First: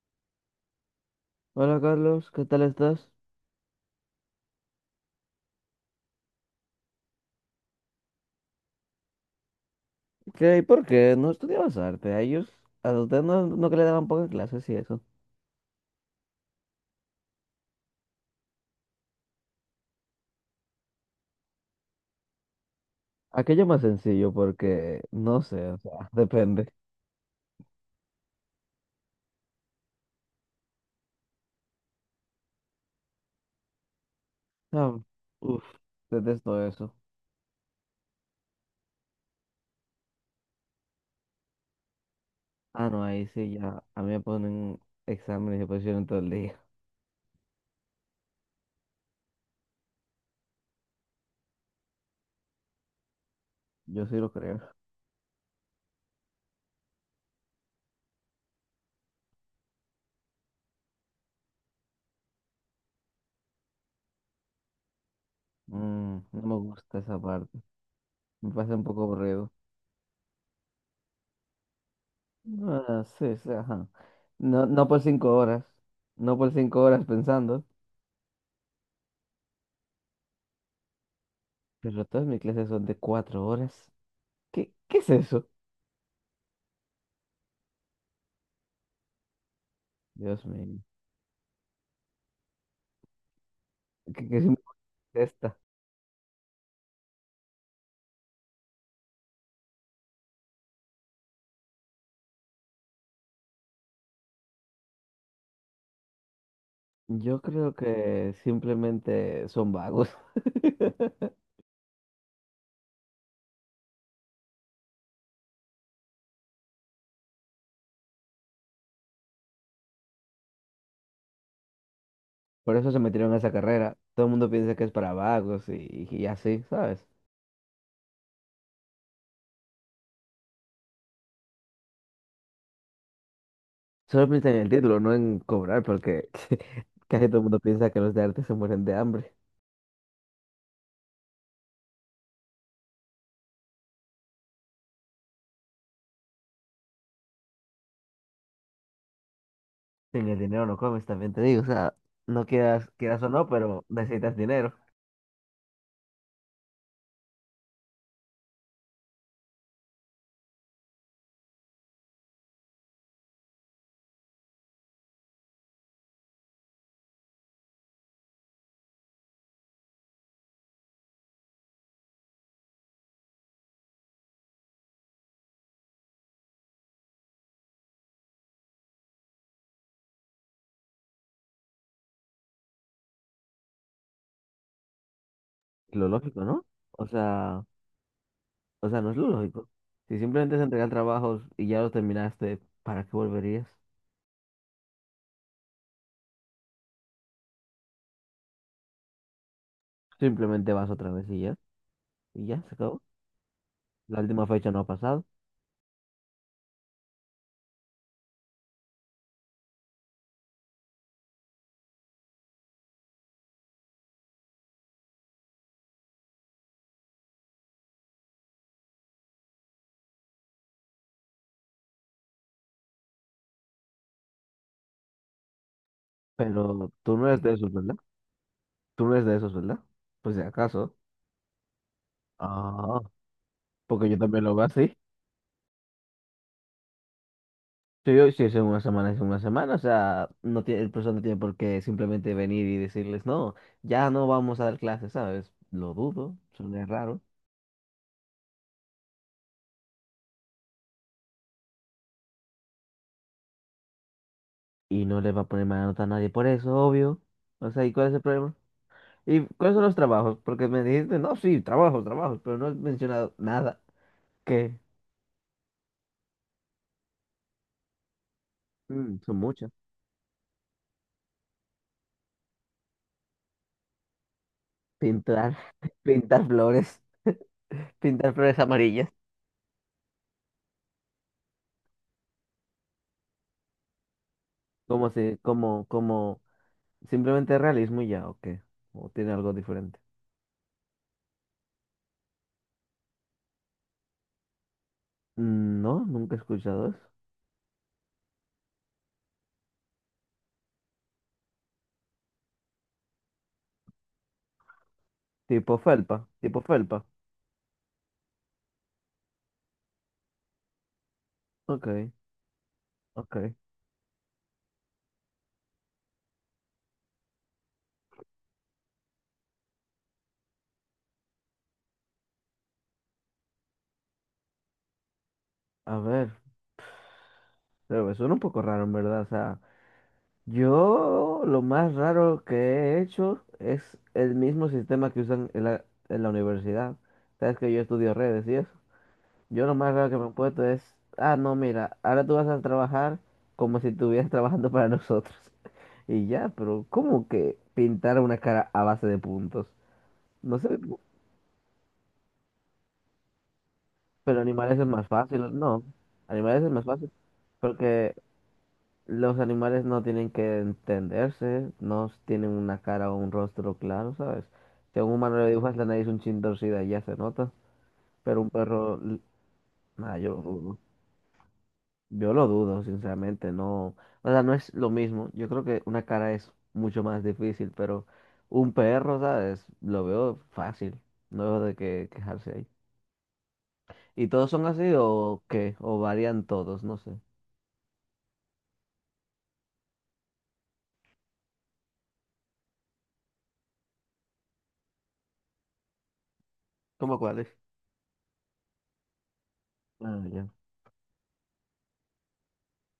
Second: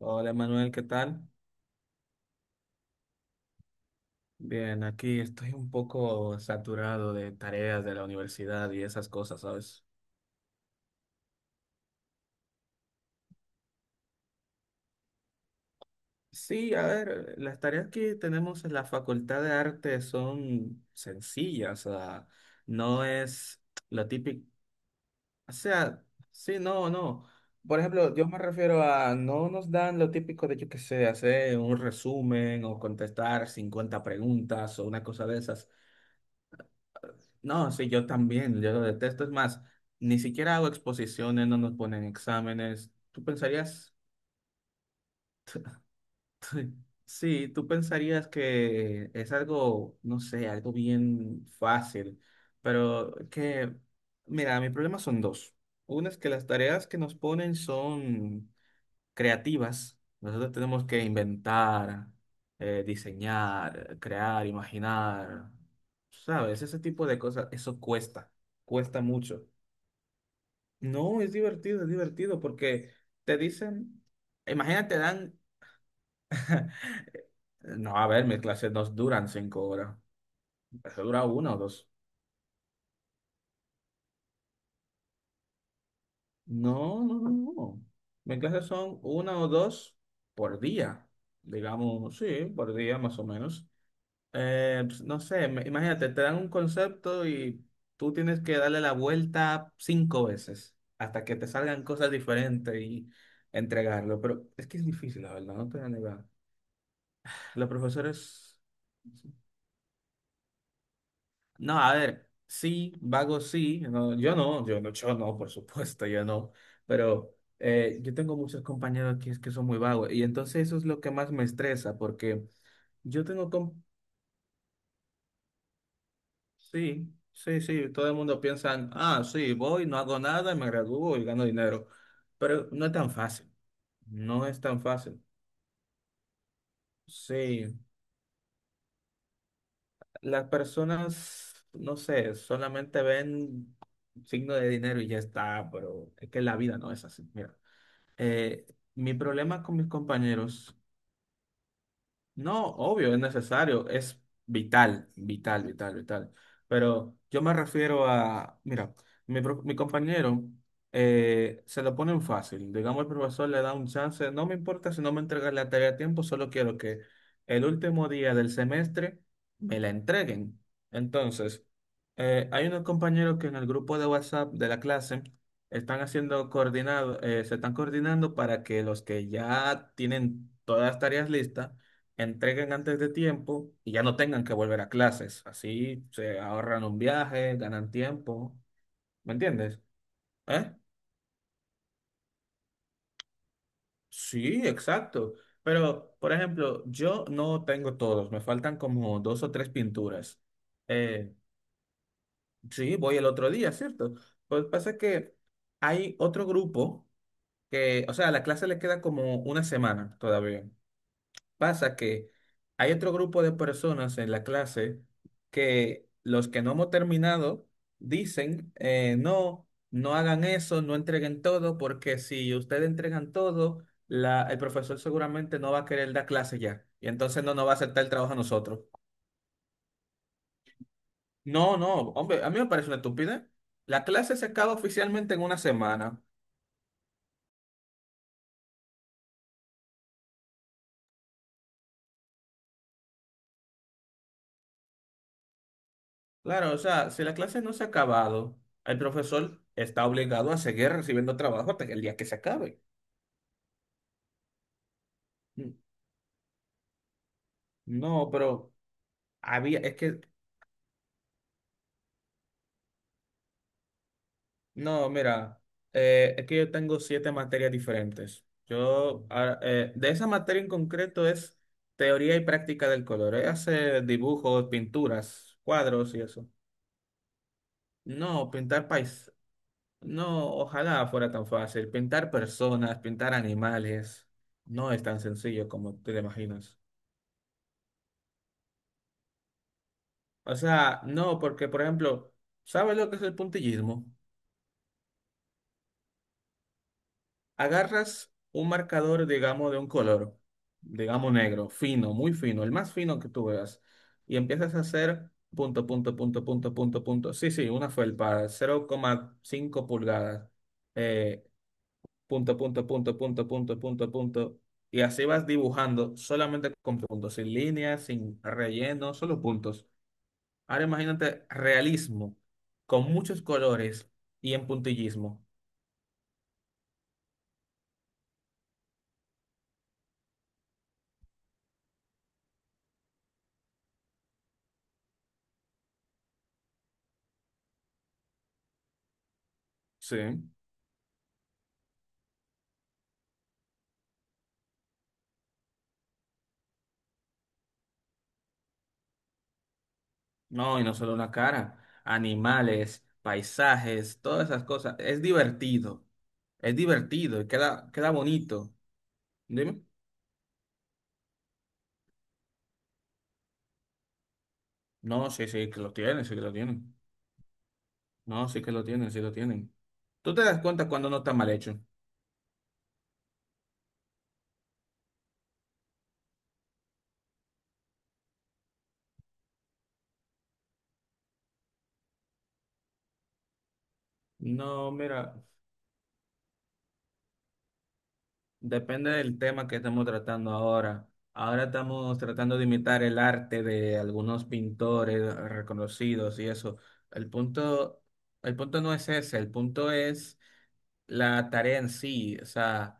Hola Manuel, ¿qué tal? Hola Carlos, ¿qué tal estás? Bien, aquí estoy un poco saturado de tareas de la universidad y esas cosas, ¿sabes? ¿Qué y por qué no estudiabas arte? A ellos, a ustedes no que le daban pocas clases y eso. Sí, a ver, las tareas que tenemos en la Facultad de Arte son sencillas, o sea, no es Aquello más lo sencillo típico, porque, no o sé, o sea, sea, sí, depende. no, no. Por ejemplo, yo me refiero a no nos dan lo típico de, yo qué sé, hacer un resumen o contestar 50 preguntas o Ah, una cosa de uf, esas. detesto eso. No, sí, yo también, yo lo detesto. Es más, ni siquiera hago exposiciones, no nos ponen Ah, exámenes. no, ahí sí ya, a mí me ponen exámenes y posiciones todo el día. Sí, tú pensarías que es algo, no sé, algo bien fácil, pero que, Yo sí lo creo. mira, mi problema son dos. Uno es que las tareas que nos ponen son creativas. Nosotros tenemos que inventar, diseñar, crear, imaginar, Mm, no me ¿sabes? Ese gusta tipo esa de cosas, parte, eso cuesta, me pasa un cuesta poco mucho. aburrido. No, es divertido porque Ah, sí, te sí, ajá. dicen, No, no imagínate, por cinco horas, no por cinco horas pensando, no, a ver, mis clases no duran 5 horas, mi clase dura una o dos. pero todas mis clases son de 4 horas. ¿Qué, qué es eso? No, no, no, no. Mis clases son una o dos Dios por mío. día, digamos, sí, por día más o menos. ¿Qué, qué sí me Pues, no sé, contesta? Imagínate, te dan un concepto y tú tienes que darle la vuelta cinco veces hasta que te salgan cosas diferentes y entregarlo, pero es que es difícil, la verdad, no te voy a negar. Yo Los creo que profesores. simplemente son vagos. No, a ver, sí, vago sí, no, yo no, yo no, yo no, por supuesto, yo no, pero yo tengo muchos compañeros que, es que son muy vagos y entonces eso es lo que más me estresa porque Por eso se yo metieron a tengo, esa com- carrera. Todo el mundo piensa que es para vagos y así, ¿sabes? sí, sí, sí, todo el mundo piensa, ah, sí, voy, no hago nada, me gradúo y gano dinero, pero no es tan fácil, Solo no piensan en es el tan título, no fácil, en cobrar, porque casi todo el mundo sí, piensa que los de arte se mueren de hambre. las personas, no sé, solamente ven signo de dinero y ya está, pero es que la vida no es así. Mira, eh, mi problema con mis Sin el dinero compañeros no comes, también te digo. O sea, no no, quieras, obvio, es quieras o no, pero necesario, es necesitas dinero. vital, vital, vital, vital. Pero yo me refiero a, mira, mi compañero, se lo ponen fácil. Digamos, el profesor le da un chance, no me importa si no me entregas la tarea a tiempo, solo quiero que el último día del semestre me la entreguen. Entonces, hay unos compañeros que en el grupo de WhatsApp de la clase se están coordinando para que los que ya tienen todas las tareas listas, entreguen antes de tiempo y ya no tengan que volver a clases. Así Lo se lógico, ¿no? ahorran un O viaje, sea, ganan tiempo. No es lo ¿Me lógico. entiendes? Si simplemente se ¿Eh? entregan trabajos y ya los terminaste, ¿para qué volverías? Sí, exacto. Pero, por ejemplo, yo no tengo todos, me faltan como dos o tres pinturas. Simplemente vas otra vez Eh, y ya. Y ya, se sí, acabó. voy el otro día, ¿cierto? La última Pues fecha no ha pasa pasado. que hay otro grupo que, o sea, a la clase le queda como una semana todavía. Pasa que hay otro grupo de personas en la clase que los que no hemos terminado dicen, no, no hagan eso, no entreguen todo, porque si ustedes entregan todo, el profesor seguramente no va a querer dar clase ya. Pero Y tú no eres entonces de no nos esos, va a ¿verdad? aceptar el trabajo a nosotros. Tú no eres de esos, ¿verdad? Pues si acaso. No, no, hombre, a mí me parece una Ah, estupidez. La porque yo clase también se lo veo acaba así. oficialmente en una semana. Sí, yo- si es en una semana, es en una semana. O sea, no tiene, el profesor no tiene por qué simplemente venir y decirles, no, ya no vamos a dar clases, ¿sabes? Lo dudo, Claro, o suena sea, raro. si la clase no se ha acabado, el profesor está obligado a seguir recibiendo trabajo hasta el día que se acabe. Y no le va a poner mala nota a nadie por eso, obvio. O sea, ¿y cuál es el No, problema? pero ¿Y cuáles había, son los es que, trabajos? Porque me dijiste, no, sí, trabajos, trabajos, pero no has mencionado nada. ¿Qué? no, mira, es que yo tengo siete materias diferentes. Mm, Yo, son ah, muchas. eh, de esa materia en concreto es teoría y práctica del color. Ella hace dibujos, Pintar, pinturas, cuadros y pintar eso. flores, pintar No, flores amarillas. No, ojalá fuera tan fácil. Pintar personas, pintar animales, no es ¿Cómo tan se, sencillo como, como te lo como, imaginas. simplemente realismo y ya, o qué? ¿O tiene algo diferente? O sea, no, porque, por ejemplo, ¿sabes lo que es el puntillismo? Mm, no, nunca he escuchado eso. Agarras un marcador, digamos, de un color, digamos negro, fino, muy fino, el más fino que tú veas, y empiezas a hacer Tipo punto, punto, felpa, punto, tipo punto, punto, felpa. punto. Sí, sí, una felpa, 0,5 pulgadas, eh, Ok, punto, punto, punto, punto, ok. punto, punto, punto. Y así vas dibujando solamente con puntos, sin líneas, sin relleno, solo puntos. Ahora imagínate realismo, con muchos colores y en puntillismo. A ver, pero me suena un poco raro, en verdad. O sea, yo lo más raro que he hecho es el mismo sistema que usan en la universidad. Sabes que yo estudio redes y eso. Yo lo más raro que Sí. me he puesto es, ah, no, mira, ahora tú vas a trabajar como si estuvieras trabajando para nosotros. Y ya, pero ¿cómo que pintar una cara a base de puntos? No sé, No, y no solo una cara, animales, paisajes, pero todas esas animales es cosas. más fácil, no, animales es Es más fácil, divertido y queda, queda porque bonito. los Dime. animales no tienen que entenderse, no tienen una cara o un rostro claro, ¿sabes? Si a un No, humano sí, le sí, dibujas que la lo nariz un tienen, sí chin que lo torcida y tienen. ya se nota, pero No, un sí que lo perro, tienen, l- sí lo tienen. nada, yo ¿Tú lo te das dudo. cuenta cuando no está mal hecho? Yo lo dudo, sinceramente, no, o sea, no es lo mismo. Yo creo que una cara es mucho más difícil, pero un perro, ¿sabes? Lo veo fácil, no veo de qué quejarse ahí. ¿Y todos son No, así mira. o qué? ¿O varían todos? No sé. Depende del tema que estamos tratando ahora. Ahora estamos tratando de imitar el arte de algunos pintores reconocidos y eso. ¿Cómo El cuáles? punto, el punto no es ese, el punto Ah, es ya. la tarea en sí. O sea,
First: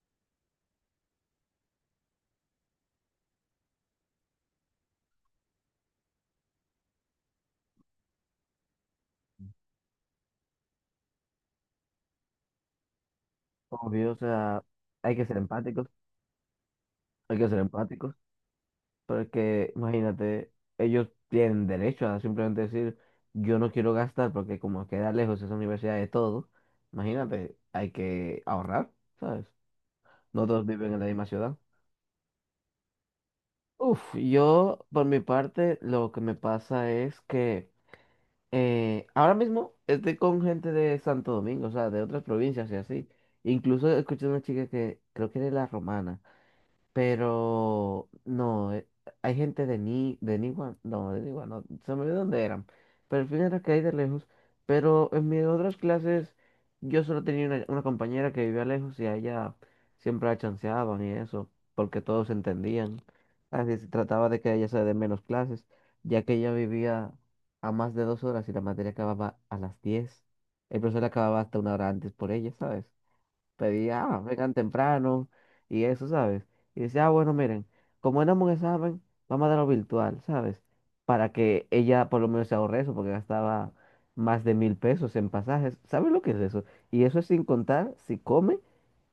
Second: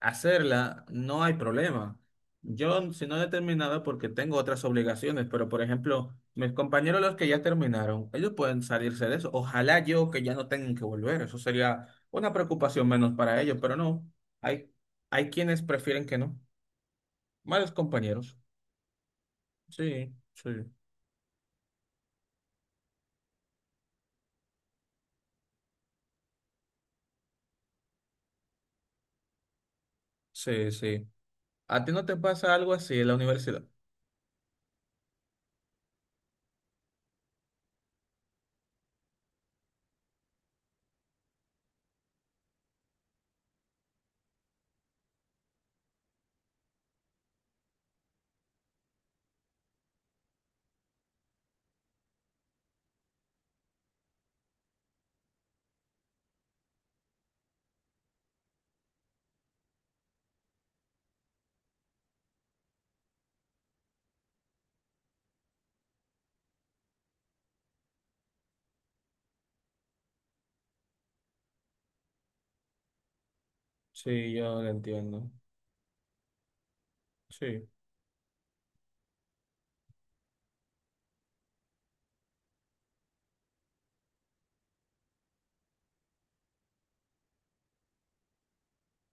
hacerla no hay problema. Yo, si no he terminado, porque tengo otras obligaciones, pero por ejemplo, mis compañeros los que ya terminaron, ellos pueden salirse de eso. Ojalá yo que ya no tengan que volver. Eso sería una preocupación menos para ellos, pero no. Obvio, o sea, Hay hay que hay ser quienes empáticos, prefieren que no. hay que ser Malos empáticos, compañeros. pero es que, Sí, imagínate, sí, ellos tienen derecho a simplemente decir, yo no quiero gastar porque como queda lejos esa universidad de todo, imagínate, hay que ahorrar, ¿sabes? No todos sí, viven en la sí. misma ciudad. ¿A ti no te pasa algo así en la universidad? Uf, yo por mi parte lo que me pasa es que ahora mismo estoy con gente de Santo Domingo, o sea, de otras provincias y así. Incluso escuché una chica que creo que era de la Romana. Pero no, hay gente de Ni, de Niwa, no, se me olvidó dónde eran. Pero al final era que hay de lejos. Pero en mis otras clases, yo solo tenía una compañera que vivía lejos y a ella siempre la chanceaban y eso, porque todos se entendían. Así se trataba de que a ella se dé menos clases, ya que ella vivía a más de 2 horas y la materia acababa a las 10. El profesor acababa hasta una hora antes por ella, ¿sabes? Pedía, ah, Sí, vengan yo lo temprano entiendo. y eso, ¿sabes? Y decía, ah, bueno, miren, Sí, como éramos un examen, vamos a darlo virtual, ¿sabes? Para que ella por lo menos se ahorre eso, porque gastaba más de 1000 pesos en pasajes. ¿Sabes lo que es eso? Y eso es sin contar si come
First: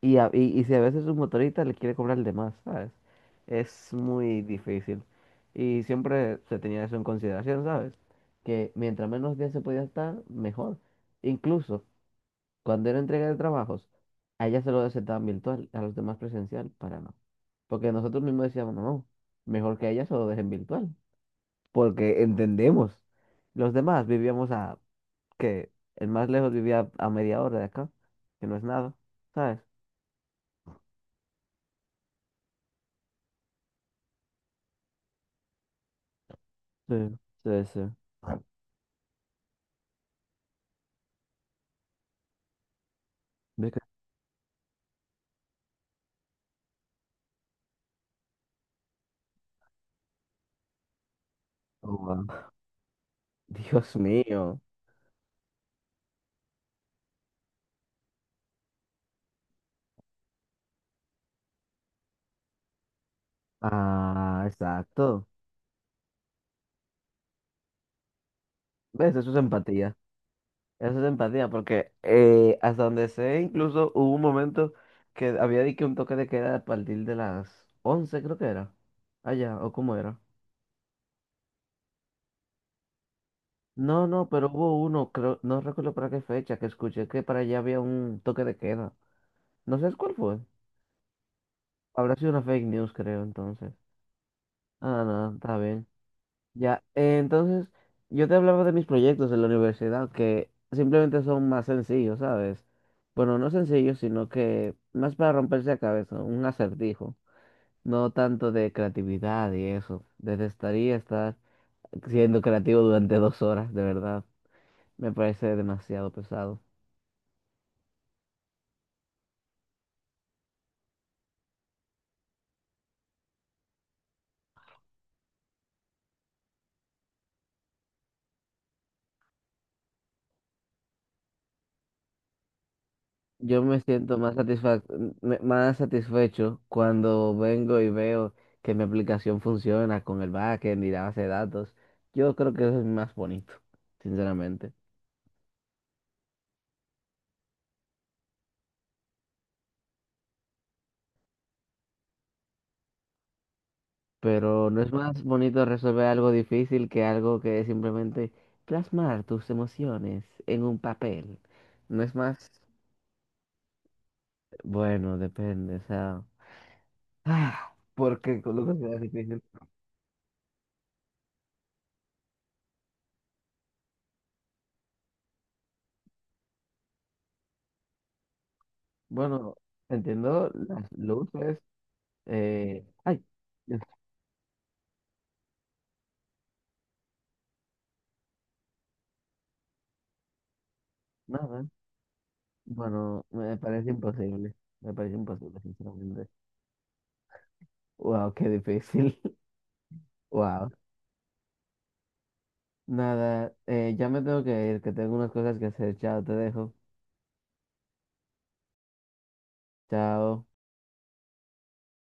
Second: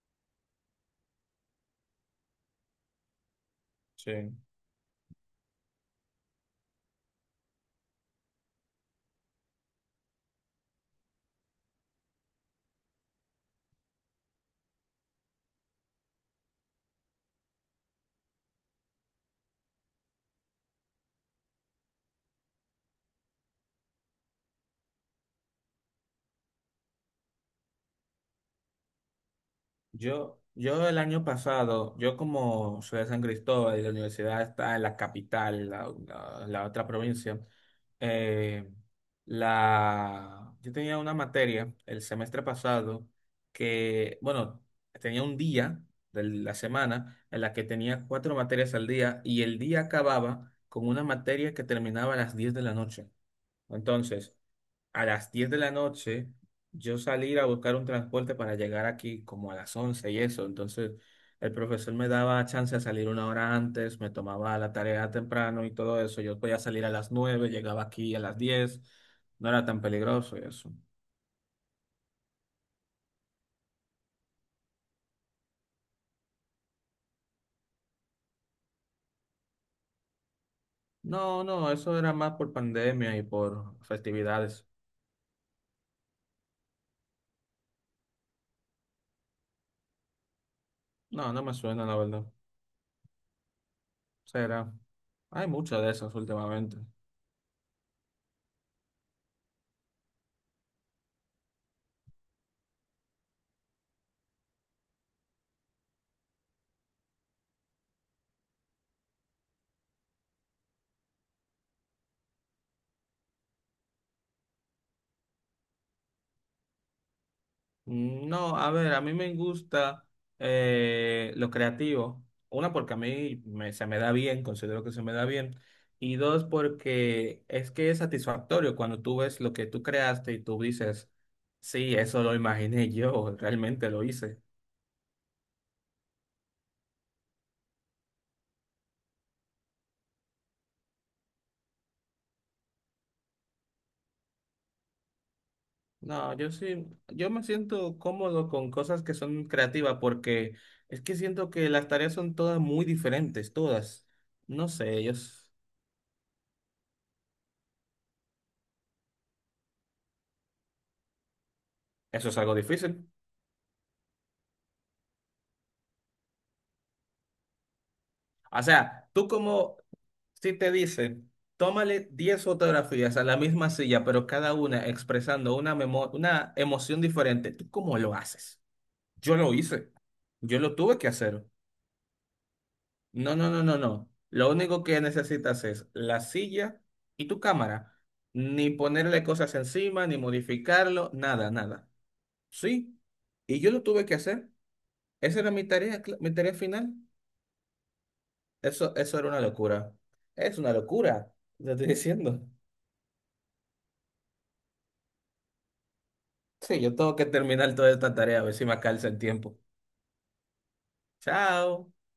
y, a- y si a veces su motorista le quiere cobrar de más, ¿sabes? Es sí. muy difícil. Y siempre se tenía eso en consideración, ¿sabes? Que mientras menos días se podía estar, mejor. Incluso, cuando era entrega de trabajos, a ella se lo aceptaban virtual, a los demás presencial, para no. Porque nosotros mismos decíamos, no, no, mejor que a ella se lo dejen virtual. Porque entendemos. Los demás vivíamos a, que el más lejos vivía a media hora de acá, que no es nada, ¿sabes? Yo el año pasado, yo como soy de San Cristóbal y la universidad está en la capital, la otra Sí, provincia, sí, sí. eh, yo tenía una materia el semestre pasado Ve que- que, bueno, tenía un día de la semana en la que tenía cuatro materias al día y el día acababa con una materia que oh, terminaba a las wow. 10 de la noche. Dios Entonces, mío. a las 10 de la noche, yo salir a buscar un transporte para llegar aquí como a las 11 y eso. Entonces, el profesor me daba chance de salir una hora antes, me Ah, tomaba la tarea exacto. temprano y todo eso. Yo podía salir a las 9, llegaba aquí a las 10. ¿Ves? Eso es No era tan empatía. peligroso y eso. Eso es empatía, porque hasta donde sé, incluso hubo un momento que había dicho un toque de queda a partir de las 11 creo que era. Allá, o cómo era. No, no, eso era más por pandemia y por No, no, pero festividades. hubo uno, creo, no recuerdo para qué fecha, que escuché que para allá había un toque de queda. No sé cuál fue. No, no me suena, la Habrá verdad. sido una fake news, creo, entonces. Será. Ah, no, Hay está mucho bien. de esas últimamente. Ya, entonces yo te hablaba de mis proyectos en la universidad que simplemente son más sencillos, ¿sabes? Bueno, no sencillos, sino que más para romperse la cabeza, un acertijo, no tanto de creatividad y eso. Detestaría estar siendo creativo durante 2 horas, de verdad. Me parece demasiado pesado. No, a ver, a mí me gusta lo creativo. Una, porque se me da bien, considero que se me da bien. Y dos, porque es que es satisfactorio cuando tú ves lo que tú creaste y tú dices, sí, eso lo imaginé yo, Yo me realmente lo siento más hice. satisfa- me- más satisfecho cuando vengo y veo que mi aplicación funciona con el backend y la base de datos. Yo creo que eso es más bonito, sinceramente. No, yo sí, yo me siento cómodo con cosas que son creativas porque es que siento que las tareas son todas muy diferentes, todas. No Pero no es sé, más bonito resolver algo difícil que algo que es simplemente plasmar tus emociones en un papel. No es eso es más, algo difícil. bueno, depende, o sea, ah, porque con O lo que sea sea, tú difícil. como Si te dicen, tómale 10 fotografías a la misma silla, pero cada una expresando una emoción diferente, ¿tú cómo lo haces? Yo lo Bueno, hice. entiendo Yo lo las tuve que hacer. luces, ay, No, no, no, no, Dios, no. Lo único que necesitas es la silla y tu cámara. Ni ponerle cosas encima, ni modificarlo, nada, nada. nada. Sí. Bueno, me Y yo lo parece tuve que hacer. imposible. Me parece Esa era imposible, mi tarea, sinceramente. mi tarea final. Wow, qué Eso, difícil. eso era una locura. Es Wow. una locura, te estoy diciendo. Nada, ya me tengo que ir, que tengo unas cosas que hacer. Chao, te dejo. Sí, yo tengo que terminar toda esta tarea, a ver si me alcanza el tiempo. Chao. Chao.